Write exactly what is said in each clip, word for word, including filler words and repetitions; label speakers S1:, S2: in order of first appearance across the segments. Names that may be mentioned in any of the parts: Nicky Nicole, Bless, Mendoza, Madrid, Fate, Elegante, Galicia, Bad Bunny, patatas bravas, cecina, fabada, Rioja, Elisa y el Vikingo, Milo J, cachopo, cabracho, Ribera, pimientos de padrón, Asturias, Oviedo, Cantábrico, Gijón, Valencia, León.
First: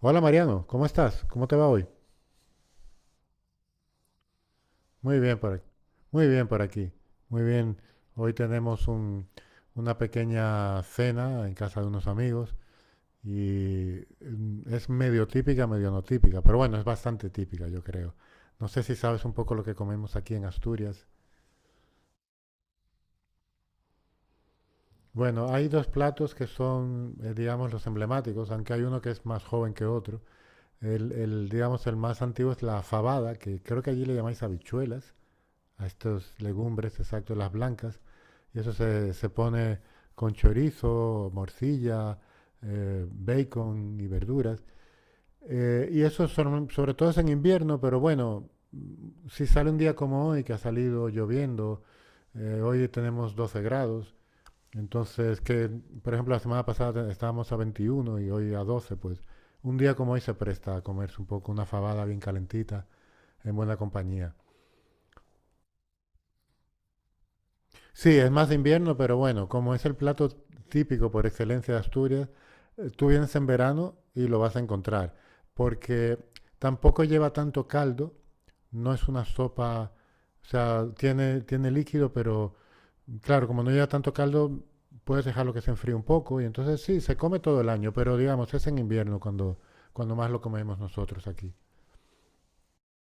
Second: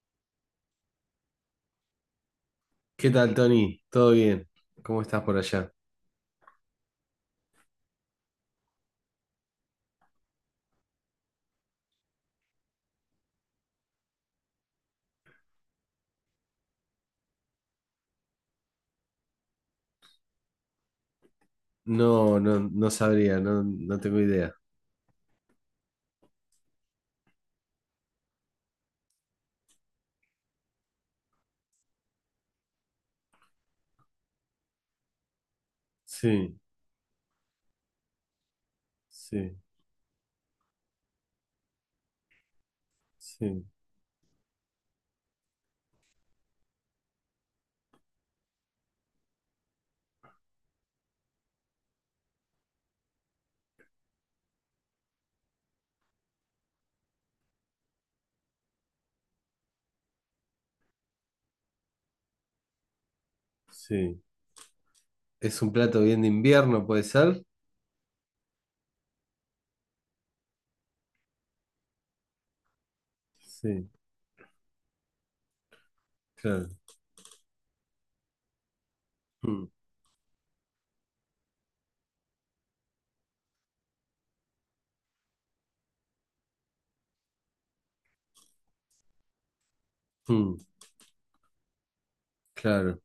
S1: Hola Mariano, ¿cómo estás? ¿Cómo te va hoy?
S2: ¿Qué tal, Tony? ¿Todo bien? ¿Cómo
S1: Muy
S2: estás por
S1: bien por aquí.
S2: allá?
S1: Muy bien por aquí. Muy bien. Hoy tenemos un- una pequeña cena en casa de unos amigos y mm, es medio típica, medio no típica, pero bueno, es bastante típica, yo creo. No sé si sabes un poco lo que comemos aquí en Asturias.
S2: No, no, no sabría, no, no tengo idea.
S1: Bueno, hay dos platos que son, eh, digamos, los emblemáticos, aunque hay uno que es más joven que otro. El, el, digamos, el más antiguo es la fabada, que creo que allí le llamáis habichuelas a estas
S2: Sí,
S1: legumbres, exacto, las blancas, y eso se, se
S2: sí,
S1: pone con chorizo, morcilla, eh,
S2: sí,
S1: bacon y verduras. Eh, y eso son- sobre todo es en invierno, pero bueno, si sale un día como hoy, que ha salido lloviendo, eh, hoy tenemos doce grados, entonces que, por ejemplo, la semana pasada estábamos a veintiuno y hoy a doce pues un día como hoy se presta a comerse un poco una fabada bien calentita, en buena
S2: sí.
S1: compañía.
S2: ¿Es un plato bien de invierno, puede ser?
S1: Sí, es más de invierno, pero bueno, como es el plato típico por excelencia de Asturias, eh, tú vienes en
S2: Sí,
S1: verano y lo vas a encontrar, porque
S2: claro.
S1: tampoco lleva tanto caldo, no es una
S2: Mm,
S1: sopa, o sea, tiene, tiene líquido, pero claro, como no lleva tanto caldo, puedes dejarlo que se enfríe un poco y entonces sí, se come todo el año, pero digamos, es en invierno cuando, cuando más lo
S2: mm,
S1: comemos nosotros aquí.
S2: claro.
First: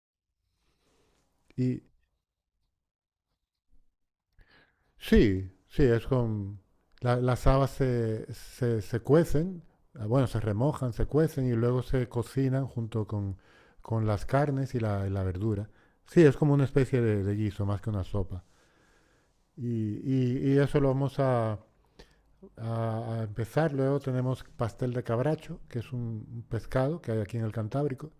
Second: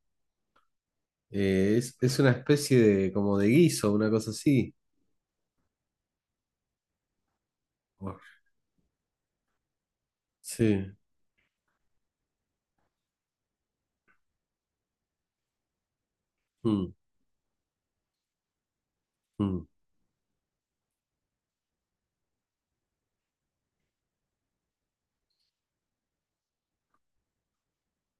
S2: Eh, es, es una especie de como de guiso, una cosa así.
S1: Sí, sí, es con... la- las habas
S2: Oh,
S1: se, se, se cuecen, ah, bueno, se remojan,
S2: sí.
S1: se cuecen y luego se cocinan junto con, con las carnes y la, y la verdura. Sí, es como una
S2: Mm,
S1: especie de, de guiso, más que una sopa.
S2: mm,
S1: Y, y- y eso lo vamos a, a- a empezar. Luego tenemos pastel de cabracho, que es un, un pescado que hay aquí en el Cantábrico.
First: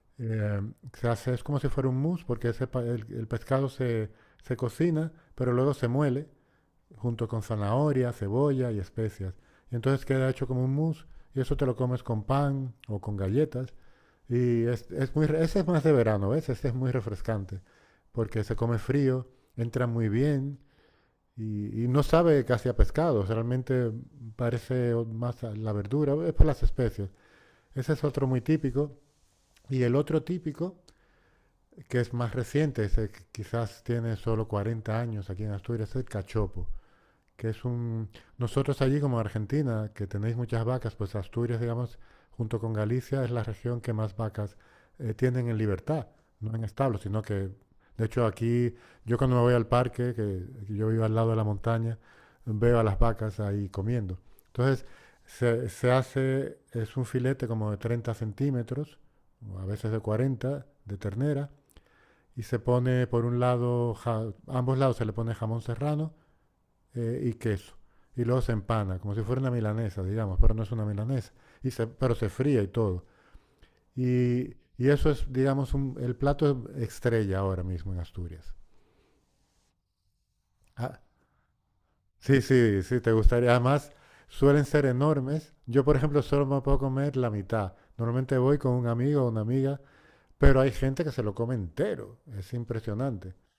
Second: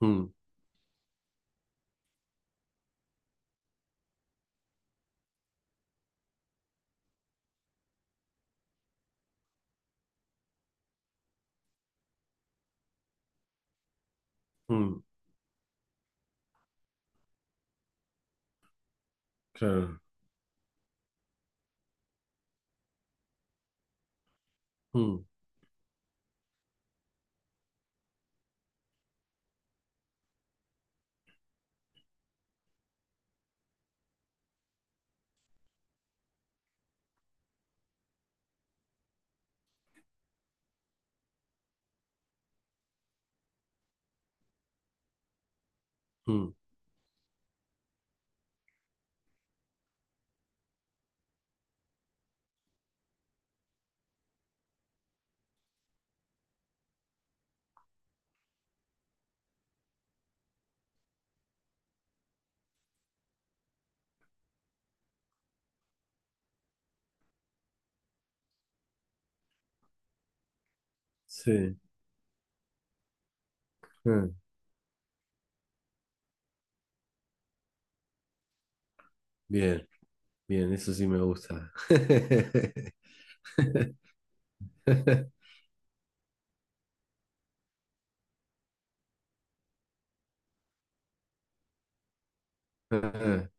S2: mm,
S1: Eh, Se hace, es como si fuera un mousse, porque ese pa- el, el pescado se, se cocina, pero luego se muele junto con zanahoria, cebolla y especias. Y entonces queda hecho como un mousse y eso te lo comes con pan o con galletas. Y es,
S2: mm,
S1: es muy, ese es más de verano, ¿ves? Ese es muy refrescante porque se come frío, entra
S2: claro.
S1: muy bien y, y no sabe casi a pescado. Realmente parece
S2: Mm,
S1: más a la verdura, es por las especies. Ese es otro muy típico. Y el otro típico, que es más reciente, ese que quizás tiene solo cuarenta años aquí en Asturias, es el cachopo que es un... Nosotros allí como Argentina, que tenéis muchas vacas, pues Asturias, digamos, junto con Galicia, es la región que más vacas eh, tienen en libertad,
S2: mm,
S1: no en establos, sino que, de hecho, aquí, yo cuando me voy al parque, que que yo vivo al lado de la montaña, veo a las vacas ahí comiendo. Entonces, se, se hace, es un filete como de treinta centímetros, o a veces de cuarenta de ternera, y se pone por un lado, ja- a ambos lados se le pone jamón serrano, eh, y queso. Y luego se empana, como si fuera una milanesa, digamos, pero no es una milanesa. Y
S2: sí.
S1: se, pero se fría y todo.
S2: Ah,
S1: Y, y eso es, digamos, un- el plato estrella ahora mismo en Asturias.
S2: bien, bien, eso
S1: Ah,
S2: sí me gusta.
S1: sí, sí, sí, te gustaría. Además, suelen ser enormes. Yo, por ejemplo, solo me puedo comer la mitad. Normalmente voy con un amigo o una amiga, pero hay gente que se lo come entero. Es impresionante.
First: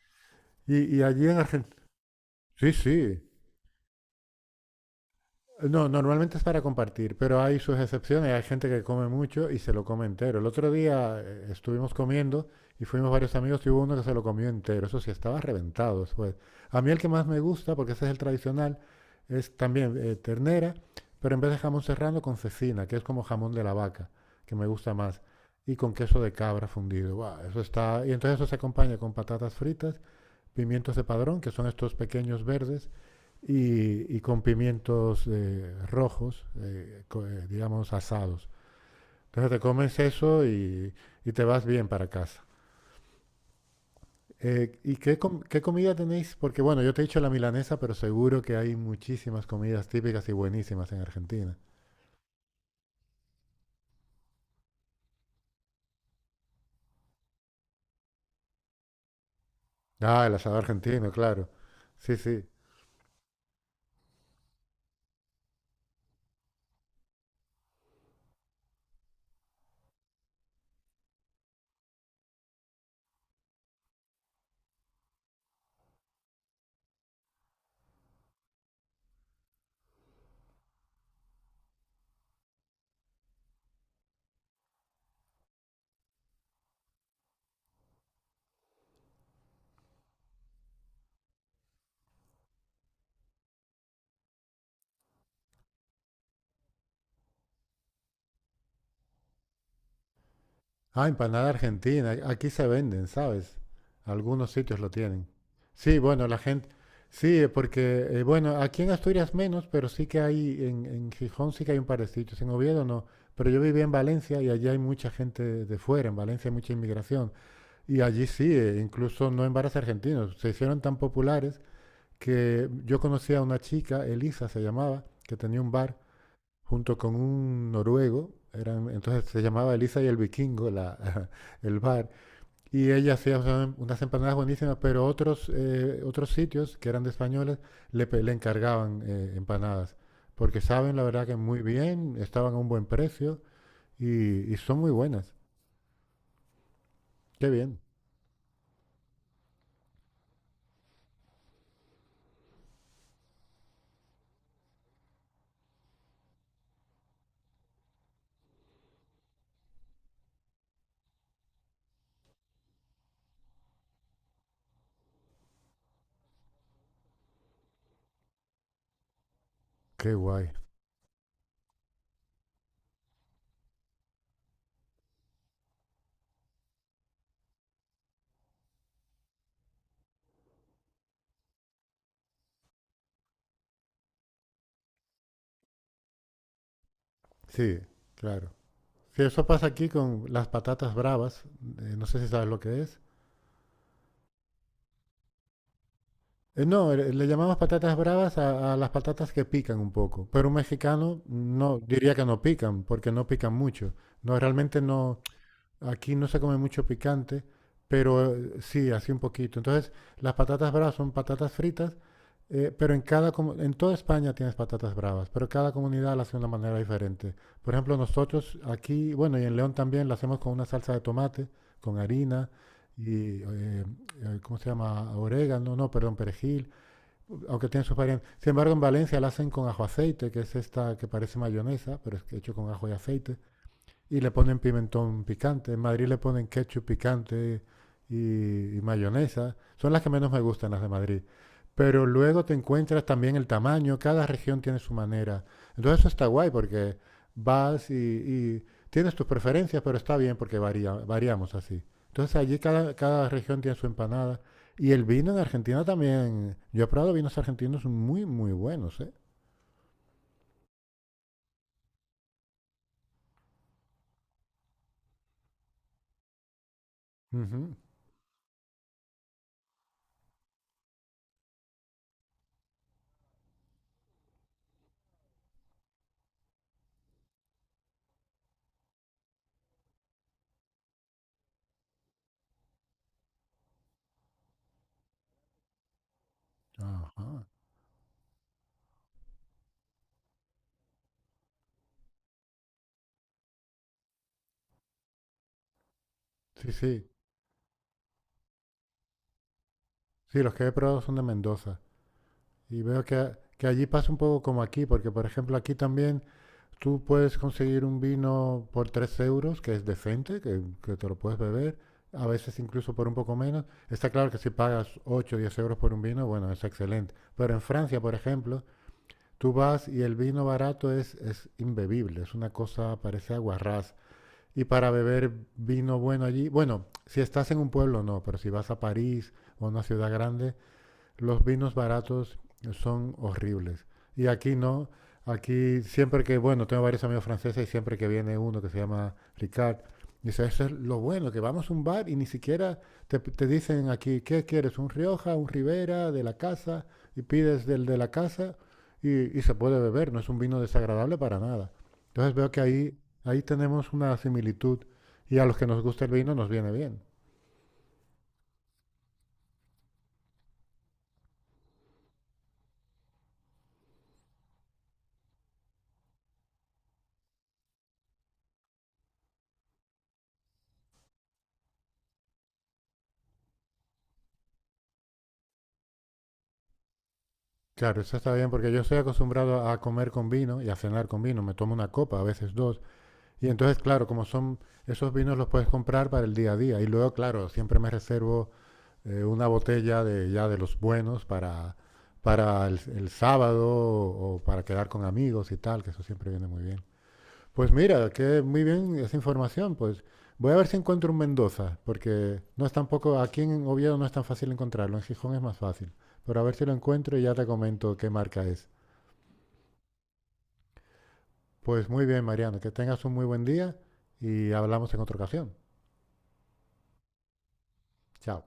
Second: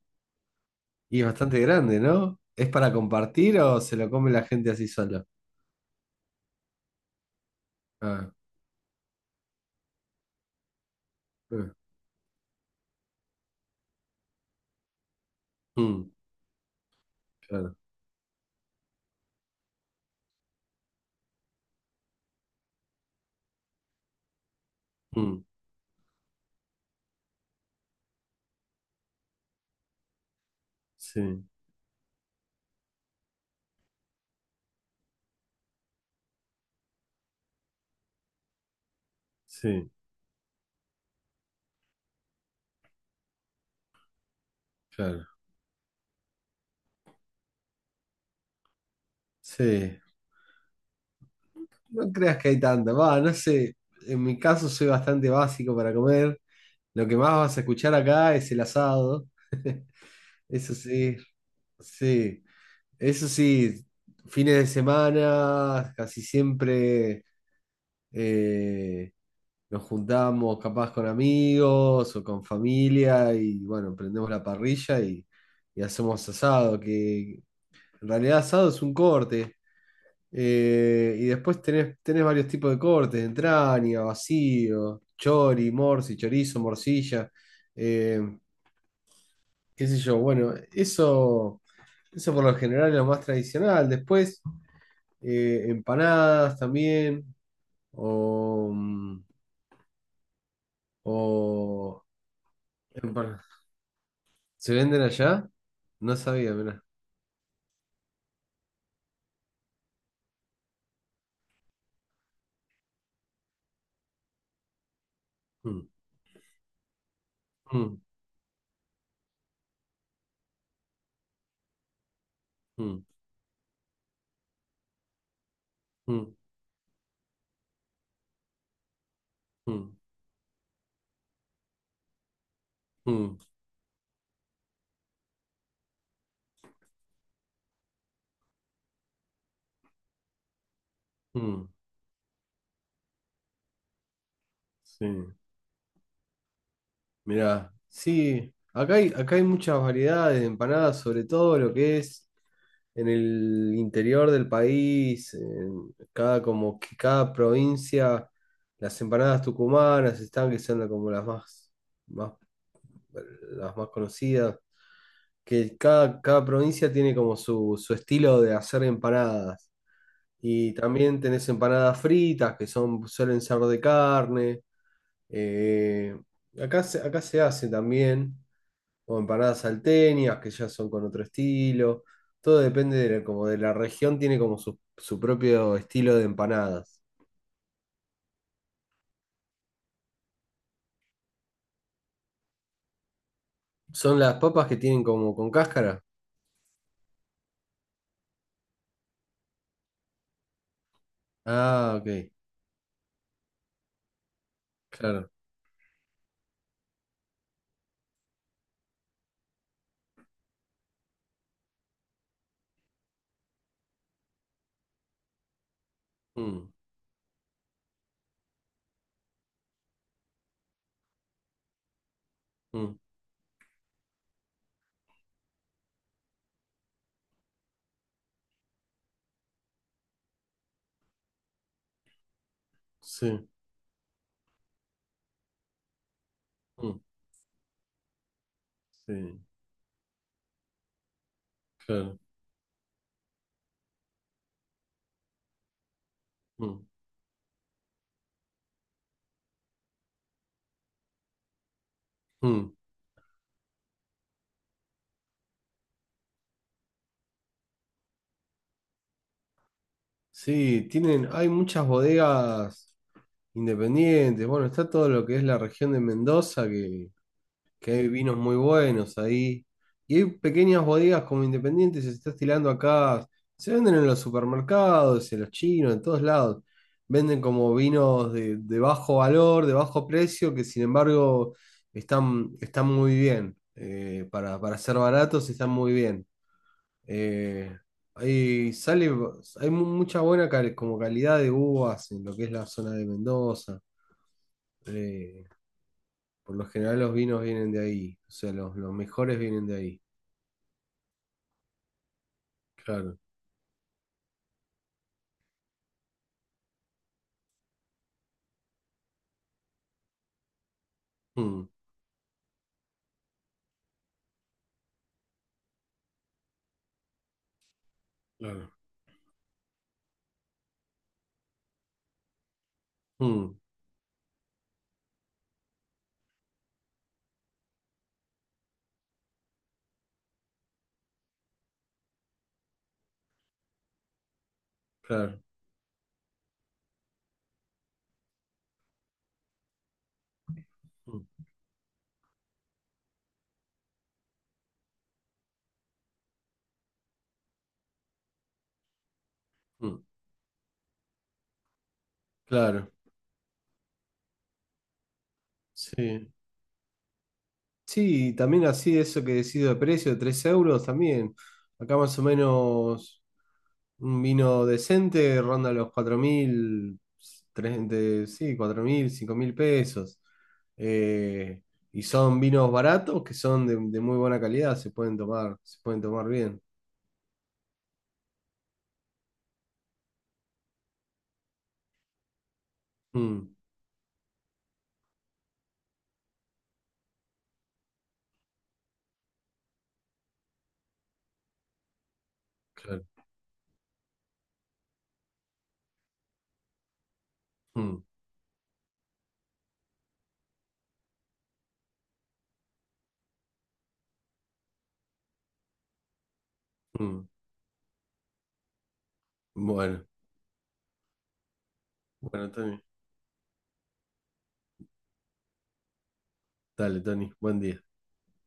S1: Y, y
S2: Y es
S1: allí en
S2: bastante
S1: Argentina...
S2: grande, ¿no? ¿Es
S1: Sí,
S2: para
S1: sí.
S2: compartir o se lo come la gente así solo?
S1: No, normalmente es para compartir, pero hay sus excepciones.
S2: Ah,
S1: Hay gente que come mucho y se lo come entero. El otro día eh,
S2: ah,
S1: estuvimos comiendo y fuimos varios amigos y hubo uno que se lo comió entero. Eso sí, estaba reventado
S2: mm,
S1: después. A mí el que más me gusta,
S2: claro.
S1: porque ese es el tradicional, es también eh, ternera, pero en vez de jamón serrano con cecina, que es como jamón de la vaca, que me gusta más,
S2: Mm,
S1: y con queso de cabra fundido. ¡Guau! Eso está. Y entonces eso se acompaña con patatas fritas, pimientos de padrón,
S2: sí,
S1: que son estos pequeños verdes y, y con pimientos eh, rojos, eh, eh, digamos asados. Entonces te
S2: sí,
S1: comes eso y, y te vas bien para casa. Eh, ¿y qué,
S2: claro.
S1: com- qué comida tenéis? Porque bueno, yo te he dicho la milanesa, pero seguro que hay muchísimas comidas
S2: Sí.
S1: típicas y buenísimas en Argentina.
S2: No creas que hay tanto. Va, no sé. En mi caso soy bastante básico para comer. Lo que más vas a escuchar acá es el asado.
S1: Ah, el asado
S2: Eso
S1: argentino,
S2: sí,
S1: claro. Sí,
S2: sí.
S1: sí.
S2: Eso sí, fines de semana, casi siempre. eh, nos juntamos capaz con amigos o con familia y bueno, prendemos la parrilla y, y hacemos asado, que en realidad asado es un corte. eh, y después tenés, tenés varios tipos de cortes, entraña, vacío, chori, morsi, chorizo, morcilla, eh, qué sé yo. Bueno, eso, eso por lo general es lo más tradicional. Después, eh, empanadas también. O, mm,
S1: Ah, empanada
S2: O
S1: argentina. Aquí se venden,
S2: empana-
S1: ¿sabes? Algunos
S2: ¿Se
S1: sitios lo
S2: venden
S1: tienen.
S2: allá?
S1: Sí,
S2: No
S1: bueno, la
S2: sabía,
S1: gente.
S2: mirá.
S1: Sí, eh, porque, eh, bueno, aquí en Asturias menos, pero sí que hay, en, en Gijón sí que hay un par de sitios. En Oviedo no. Pero yo vivía en Valencia y allí hay mucha gente de
S2: Mm,
S1: fuera. En Valencia hay mucha inmigración.
S2: mm,
S1: Y allí sí, eh, incluso no en bares argentinos. Se hicieron tan populares que yo
S2: mm,
S1: conocí a una chica, Elisa se llamaba, que tenía un bar
S2: mm,
S1: junto con un noruego, eran, entonces se llamaba
S2: mm,
S1: Elisa y el Vikingo, la- el bar, y ella
S2: mm,
S1: hacía unas- empanadas buenísimas, pero otros, eh, otros sitios que eran de españoles le, pe- le encargaban eh, empanadas, porque saben la verdad que muy
S2: mm.
S1: bien, estaban a un buen precio y, y son muy
S2: Sí,
S1: buenas. Qué
S2: mirá.
S1: bien,
S2: Sí, acá hay, acá hay muchas variedades de empanadas, sobre todo lo que es en el interior del país, en cada, como que cada provincia, las empanadas tucumanas están que son la- como las más, más, las más conocidas. Que cada, cada provincia tiene como su, su estilo de hacer empanadas.
S1: qué guay.
S2: Y también tenés empanadas fritas, que son, suelen ser de carne. eh, acá se, acá se hace también, o empanadas salteñas, que ya son con otro estilo. Todo depende de la, como de la región, tiene como su, su propio estilo de empanadas.
S1: Sí, claro. Sí, eso pasa aquí con las patatas bravas, eh, no sé si sabes lo que es.
S2: Son las papas que tienen como con cáscara.
S1: Eh, No, eh, le llamamos patatas bravas a, a las patatas que pican un poco, pero un mexicano no
S2: Ah,
S1: diría que
S2: ok,
S1: no pican, porque no pican mucho. No, realmente no,
S2: claro.
S1: aquí no se come mucho picante, pero eh, sí, así un poquito. Entonces, las patatas bravas son patatas fritas, eh, pero en cada, comu- en toda España tienes patatas bravas, pero cada comunidad las hace de una
S2: Mm,
S1: manera diferente. Por ejemplo, nosotros aquí, bueno, y en León también las hacemos con una salsa de tomate, con harina
S2: mm,
S1: y, eh, eh, ¿cómo se llama? Orégano, no, perdón, perejil, aunque tiene sus variantes. Sin embargo, en Valencia la hacen con ajo aceite, que es esta que parece mayonesa, pero es hecho con ajo y aceite.
S2: sí,
S1: Y le ponen pimentón picante. En Madrid le ponen ketchup
S2: mm,
S1: picante y, y
S2: sí,
S1: mayonesa. Son las que menos me gustan, las de Madrid. Pero
S2: claro.
S1: luego te encuentras también el tamaño. Cada región tiene su manera. Entonces eso está guay
S2: Mm,
S1: porque vas y, y tienes tus preferencias, pero está bien porque varía, variamos así. Entonces allí
S2: mm.
S1: cada, cada región tiene su empanada. Y el vino en Argentina también. Yo he probado vinos argentinos muy, muy buenos, ¿eh?
S2: Sí, tienen, hay muchas bodegas independientes. Bueno, está todo lo que es la región de Mendoza, que,
S1: Ujú.
S2: que hay vinos muy buenos ahí. Y hay pequeñas bodegas como independientes, se está estilando acá. Se venden en los supermercados, en los chinos, en todos lados. Venden como vinos de, de bajo valor, de bajo precio, que sin embargo están, están muy bien. Eh, para, para ser baratos están muy bien.
S1: Ajá.
S2: Eh, hay, sale, hay mu- mucha buena cal- como calidad de uvas en lo que es la zona de Mendoza. Eh, por lo
S1: Sí,
S2: general
S1: sí.
S2: los vinos vienen de ahí, o sea, los, los mejores vienen de ahí.
S1: Sí, los que he probado son de Mendoza. Y veo
S2: Claro.
S1: que, que allí pasa un poco como aquí, porque por ejemplo aquí también tú puedes conseguir un vino por tres euros, que es decente, que, que te lo puedes
S2: Mm,
S1: beber, a veces incluso por un poco menos. Está claro que si pagas ocho o diez euros por un vino, bueno, es excelente. Pero en Francia, por ejemplo,
S2: claro.
S1: tú vas y el vino barato es, es imbebible, es una cosa, parece
S2: Mm,
S1: aguarrás. Y para beber vino bueno allí, bueno, si estás en un pueblo no, pero si vas a París o a una ciudad grande, los vinos baratos son horribles. Y aquí no,
S2: claro.
S1: aquí siempre que, bueno, tengo varios amigos franceses y siempre que viene uno que se llama Ricard, dice, eso es lo
S2: Mm,
S1: bueno, que vamos a un bar y ni siquiera te, te dicen aquí, ¿qué quieres? ¿Un Rioja, un Ribera, de la casa? Y pides del de la casa y, y se puede
S2: mm,
S1: beber, no es un vino desagradable para nada. Entonces veo que
S2: claro.
S1: ahí, ahí tenemos una similitud y a los que nos gusta el
S2: Sí.
S1: vino nos viene bien.
S2: Sí, y también así eso que decido de precio, tres euros también. Acá más o menos. Un vino decente ronda los cuatro mil, tres- de- sí, cuatro mil cinco mil pesos. Eh, y son vinos baratos que son de, de muy buena calidad, se pueden tomar, se pueden tomar bien.
S1: Claro, eso está bien porque yo estoy acostumbrado a comer con vino y a cenar con vino. Me tomo una copa, a veces dos. Y
S2: Mm,
S1: entonces, claro, como son esos vinos los puedes comprar para el día a día. Y luego, claro, siempre me reservo eh, una botella de ya de los buenos para, para el,
S2: claro.
S1: el sábado o, o para quedar con amigos y tal, que eso siempre viene muy bien. Pues
S2: Mm,
S1: mira, que muy bien esa información. Pues voy a ver si encuentro un Mendoza, porque no es tampoco, aquí en Oviedo no es tan fácil encontrarlo, en Gijón es más fácil. Pero a ver si lo encuentro y
S2: mm.
S1: ya te comento qué marca es.
S2: Bueno,
S1: Pues muy bien,
S2: bueno,
S1: Mariano, que
S2: Tony.
S1: tengas un muy buen día y hablamos en otra ocasión.
S2: Dale, Tony, buen día.
S1: Chao.